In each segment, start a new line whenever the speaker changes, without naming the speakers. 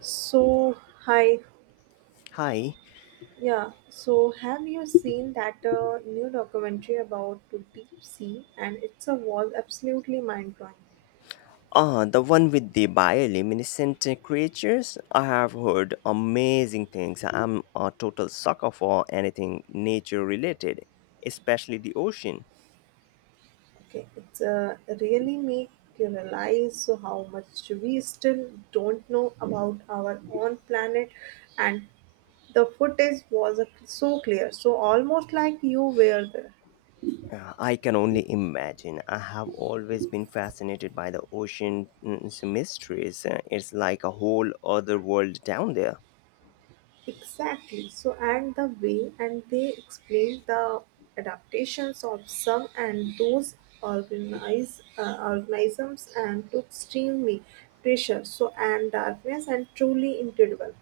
So, hi,
Hi.
yeah. So, have you seen that new documentary about the deep sea? And it's a was absolutely mind blowing.
Ah, the one with the bioluminescent creatures. I have heard amazing things. I'm a total sucker for anything nature related, especially the ocean.
Okay, it's really make you realize so how much we still don't know about our own planet, and the footage was so clear, so almost like you were there.
I can only imagine. I have always been fascinated by the ocean's mysteries. It's like a whole other world down there.
Exactly. So, and the way and they explain the adaptations of some and those organize organisms and to extremely pressure. So, and darkness and truly incredible.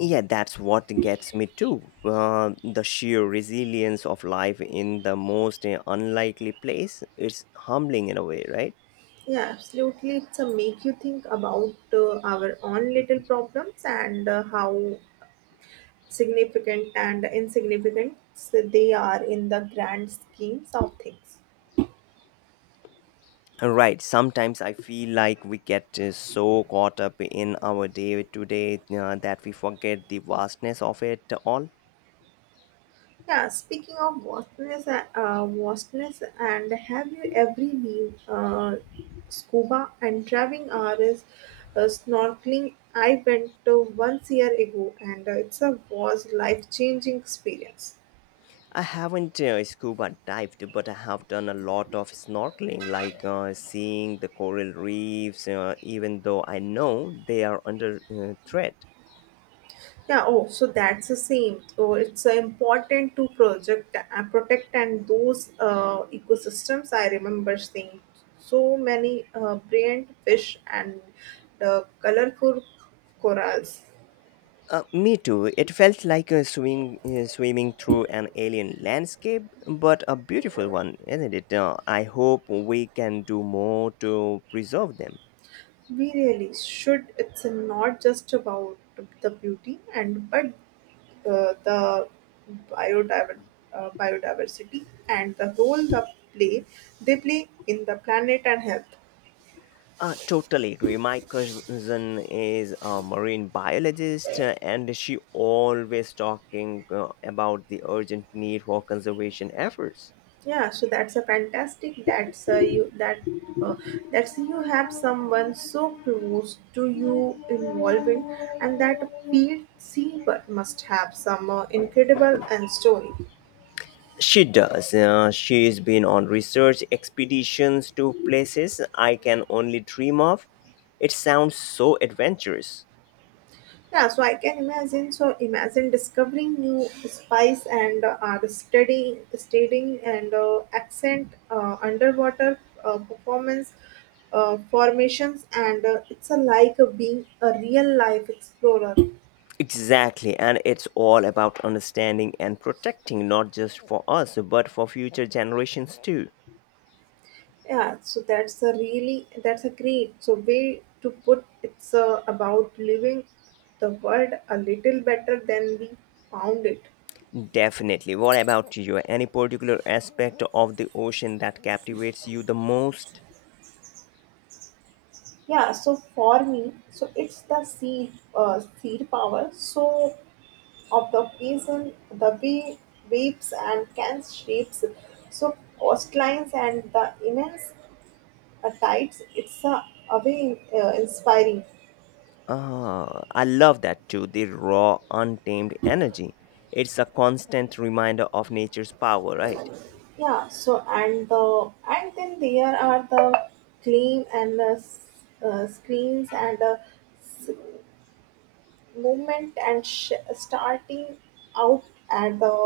Yeah, that's what gets me too. The sheer resilience of life in the most unlikely place. It's humbling in a way, right?
Yeah, absolutely. It's a make you think about our own little problems and how significant and insignificant they are in the grand schemes of things.
Right. Sometimes I feel like we get so caught up in our day to day that we forget the vastness of it all.
Yeah, speaking of vastness, and have you ever been scuba and diving or is, snorkeling? I went to once year ago, and it's a was life changing experience.
I haven't scuba dived, but I have done a lot of snorkeling, like seeing the coral reefs, even though I know they are under threat.
Yeah. Oh, so that's the same. So it's important to project protect and those ecosystems. I remember seeing so many brilliant fish and colorful corals.
Me too. It felt like swimming through an alien landscape, but a beautiful one, isn't it? I hope we can do more to preserve them.
We really should. It's not just about the beauty and but the biodiver- biodiversity and the role play they play in the planet and health.
Totally agree. My cousin is a marine biologist, and she always talking about the urgent need for conservation efforts.
Yeah, so that's a fantastic. That's you that uh, that's you have someone so close to you involved in, and that field see but must have some incredible and story.
She does. She's been on research expeditions to places I can only dream of. It sounds so adventurous.
Yeah, so I can imagine. So imagine discovering new spice and are studying and accent, underwater performance, formations, and it's a like a being a real life explorer.
Exactly, and it's all about understanding and protecting not just for us, but for future generations too.
Yeah, so that's a really that's a great so way to put. It's about living the world a little better than we found it.
Definitely. What about you? Any particular aspect of the ocean that captivates you the most?
Yeah, so for me, so it's the sea, sea power. So of the peasant, the weeps and cans shapes, so coastlines and the immense tides. It's a way inspiring.
Ah, I love that too. The raw, untamed energy. It's a constant reminder of nature's power, right?
Yeah. So and the and then there are the clean and screens and movement and starting out at the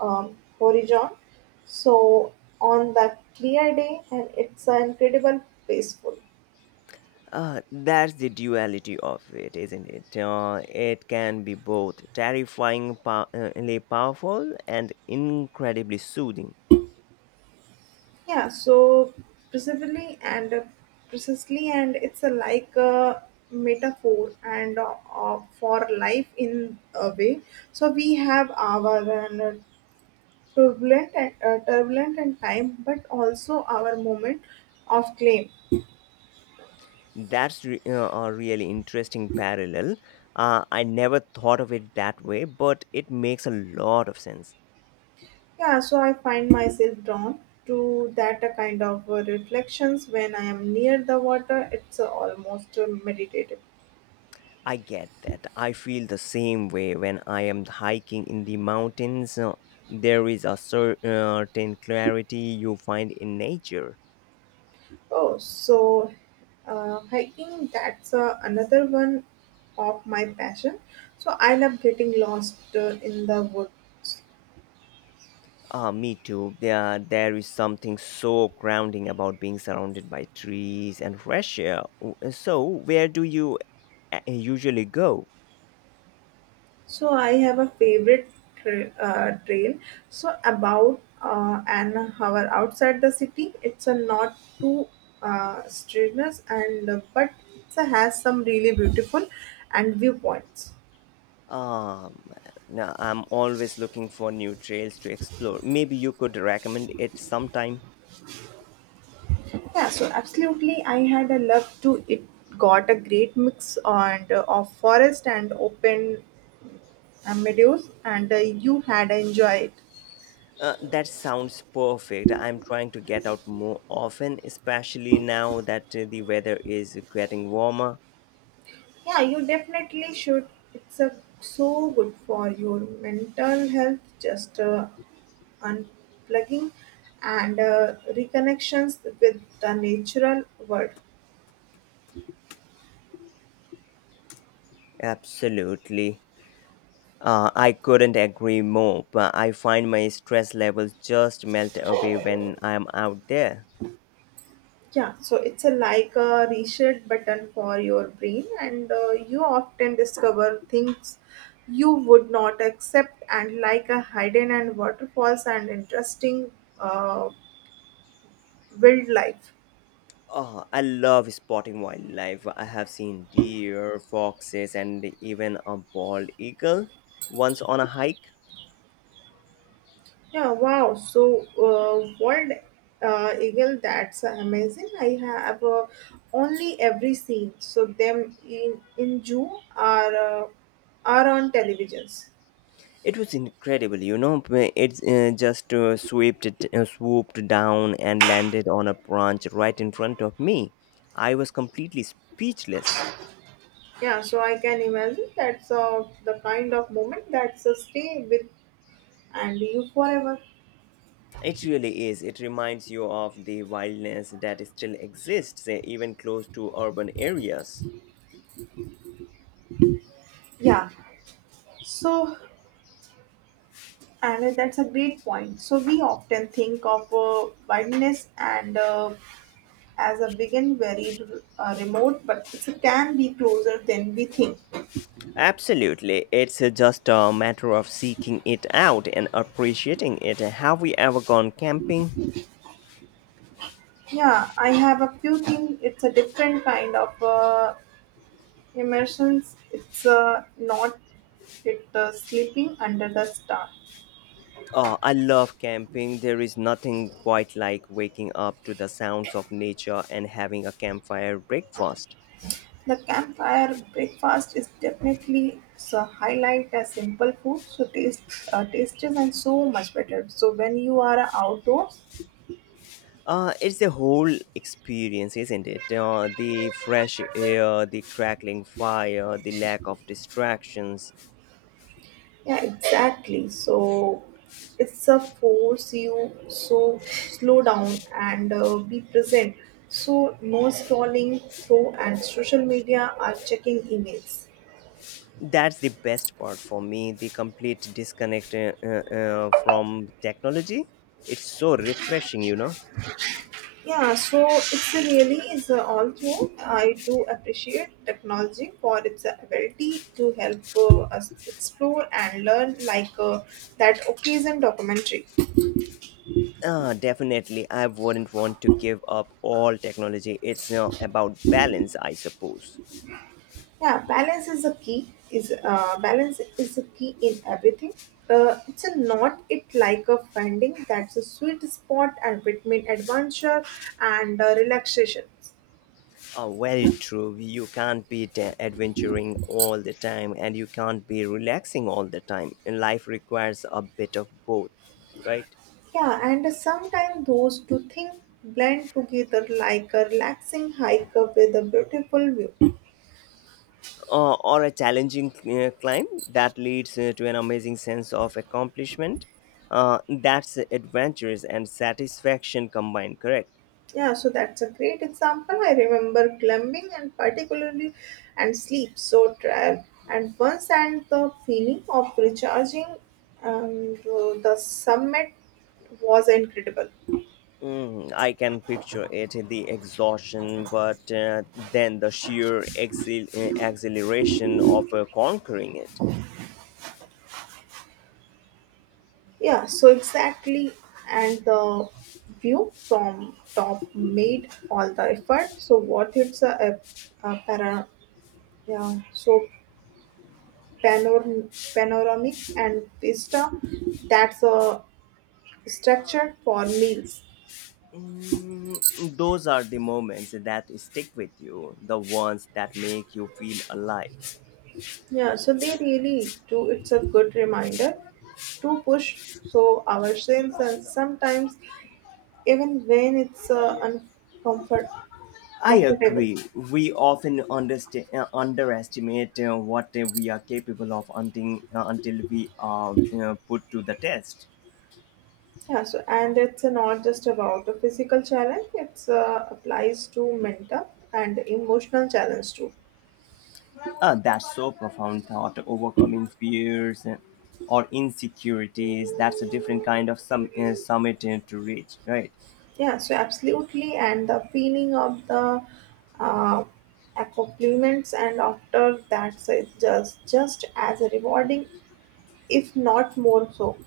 horizon. So on the clear day and it's incredible peaceful.
That's the duality of it, isn't it? It can be both terrifyingly powerful and incredibly soothing.
Yeah, so precisely and uh, precisely, and it's a, like a metaphor and for life in a way. So we have our turbulent and time, but also our moment of claim.
A really interesting parallel. I never thought of it that way, but it makes a lot of sense.
Yeah, so I find myself drawn to that kind of reflections when I am near the water. It's almost meditative.
I get that. I feel the same way when I am hiking in the mountains. There is a certain clarity you find in nature.
Oh, so hiking, that's another one of my passion. So I love getting lost in the woods.
Ah, me too. There is something so grounding about being surrounded by trees and fresh air. So, where do you usually go?
So I have a favorite trail. So about an hour outside the city, it's a not too strenuous and but it has some really beautiful and viewpoints.
Um, now I'm always looking for new trails to explore. Maybe you could recommend it sometime.
Yeah, so absolutely, I had a love to it. Got a great mix and of forest and open meadows, and you had enjoyed.
That sounds perfect. I'm trying to get out more often, especially now that the weather is getting warmer.
Yeah, you definitely should. It's a so good for your mental health, just unplugging and reconnections with the natural world.
Absolutely. I couldn't agree more, but I find my stress levels just melt away when I'm out there.
Yeah, so it's a like a reset button for your brain, and you often discover things you would not accept, and like a hidden and waterfalls and interesting uh, wildlife.
Oh, I love spotting wildlife. I have seen deer, foxes, and even a bald eagle once on a hike.
Yeah, wow. So, world eagle, that's amazing. I have only every seen. So them in June are on televisions.
It was incredible, you know. It just swooped down and landed on a branch right in front of me. I was completely speechless.
Yeah, so I can imagine that's the kind of moment that's a stay with and you forever.
It really is. It reminds you of the wildness that still exists, even close to urban areas.
Yeah, so and that's a great point. So we often think of wideness and as a begin very remote, but it can be closer than we think.
Absolutely. It's just a matter of seeking it out and appreciating it. Have we ever gone camping?
Yeah, I have a few things. It's a different kind of immersions. It's not it sleeping under the star.
Oh, I love camping. There is nothing quite like waking up to the sounds of nature and having a campfire breakfast.
The campfire breakfast is definitely so highlight as simple food, so tastes and so much better. So when you are outdoors,
It's a whole experience, isn't it? The fresh air, the crackling fire, the lack of distractions.
yeah, exactly. So it's a force you so slow down and be present. So no scrolling through and social media are checking emails.
That's the best part for me, the complete disconnect from technology. It's so refreshing, you know.
Yeah, so it's a really is a, all through. I do appreciate technology for its ability to help us explore and learn, like that occasion documentary.
Ah, definitely, I wouldn't want to give up all technology. It's about balance, I suppose.
Yeah, balance is a key. Is balance is a key in everything. It's a not it like a finding that's a sweet spot and between adventure and relaxation.
Very true. You can't be adventuring all the time, and you can't be relaxing all the time, and life requires a bit of both, right?
Yeah, and sometimes those two things blend together like a relaxing hike up with a beautiful view.
Or a challenging climb that leads to an amazing sense of accomplishment. That's adventures and satisfaction combined, correct?
Yeah, so that's a great example. I remember climbing and particularly and sleep so trial and once and the feeling of recharging and the summit was incredible.
Mm, I can picture it, the exhaustion, but then the sheer exhilaration of conquering it.
Yeah, so exactly, and the view from top made all the effort. So worth it's a para, yeah, so panoramic and vista, that's a structure for meals.
Mm, those are the moments that stick with you, the ones that make you feel alive.
Yeah, so they really do. It's a good reminder to push so ourselves, and sometimes even when it's uncomfort
I
comfortable.
agree. We often underestimate what we are capable of until we are, you know, put to the test.
Yeah, so and it's not just about a physical challenge. It's applies to mental and emotional challenge too.
That's so profound thought, overcoming fears or insecurities. That's a different kind of summit to reach, right?
Yeah, so absolutely, and the feeling of the uh, accomplishments and after that, so it's just as rewarding, if not more so.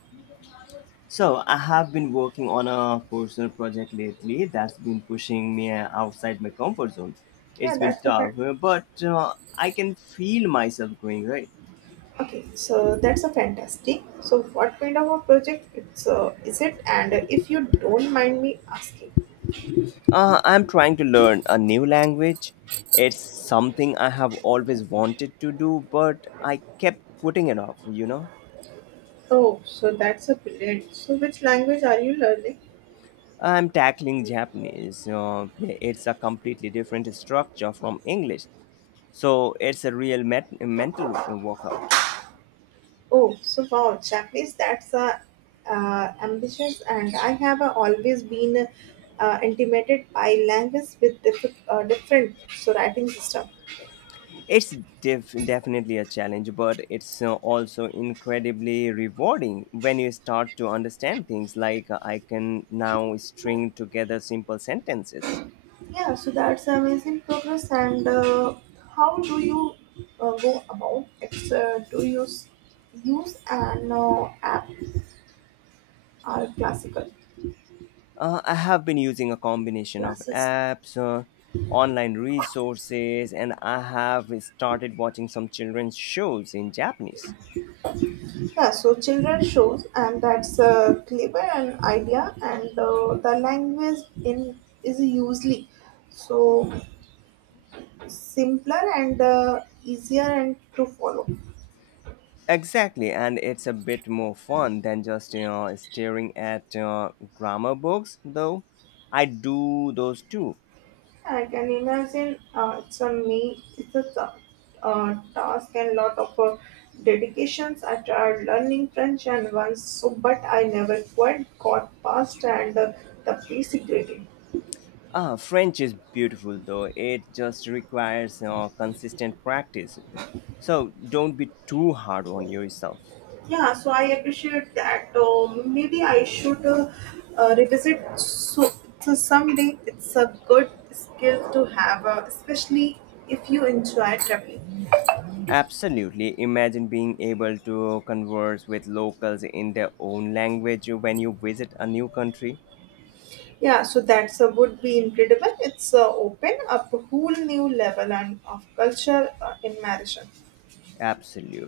So, I have been working on a personal project lately that's been pushing me outside my comfort zone.
Yeah,
It's been
that's the fact.
tough, but I can feel myself growing, right?
Okay, so that's a fantastic. So, what kind of a project it's is it? And if you don't mind me asking,
I'm trying to learn a new language. It's something I have always wanted to do, but I kept putting it off, you know.
oh, so that's a brilliant. So, which language are you learning?
I'm tackling Japanese. It's a completely different structure from English, so it's a real mental workout.
Oh, so wow, checklist, that's ambitious. And I have always been intimidated by languages with different so writing system.
It's definitely a challenge, but it's also incredibly rewarding when you start to understand things, like I can now string together simple sentences.
Yeah, so that's amazing progress. And how do you go about it? Do you use an app or classical
I have been using a combination of
classes?
apps, online resources, and I have started watching some children's shows in Japanese.
Yeah, so children shows, and that's a clever an idea, and the language in is usually so simpler and easier and to follow.
Exactly, and it's a bit more fun than just, you know, staring at grammar books, though. I do those too.
I can imagine it's a me, it's a task and lot of dedications. I tried learning French and once, so but I never quite got past and the basic grading.
Ah, French is beautiful, though. It just requires consistent practice. So don't be too hard on yourself.
Yeah, so I appreciate that. Maybe I should revisit. So, so someday it's a good skill to have, especially if you enjoy traveling.
Absolutely. Imagine being able to converse with locals in their own language when you visit a new country.
Yeah, so that's would be incredible. It's open up a whole new level and of culture immersion.
Absolutely.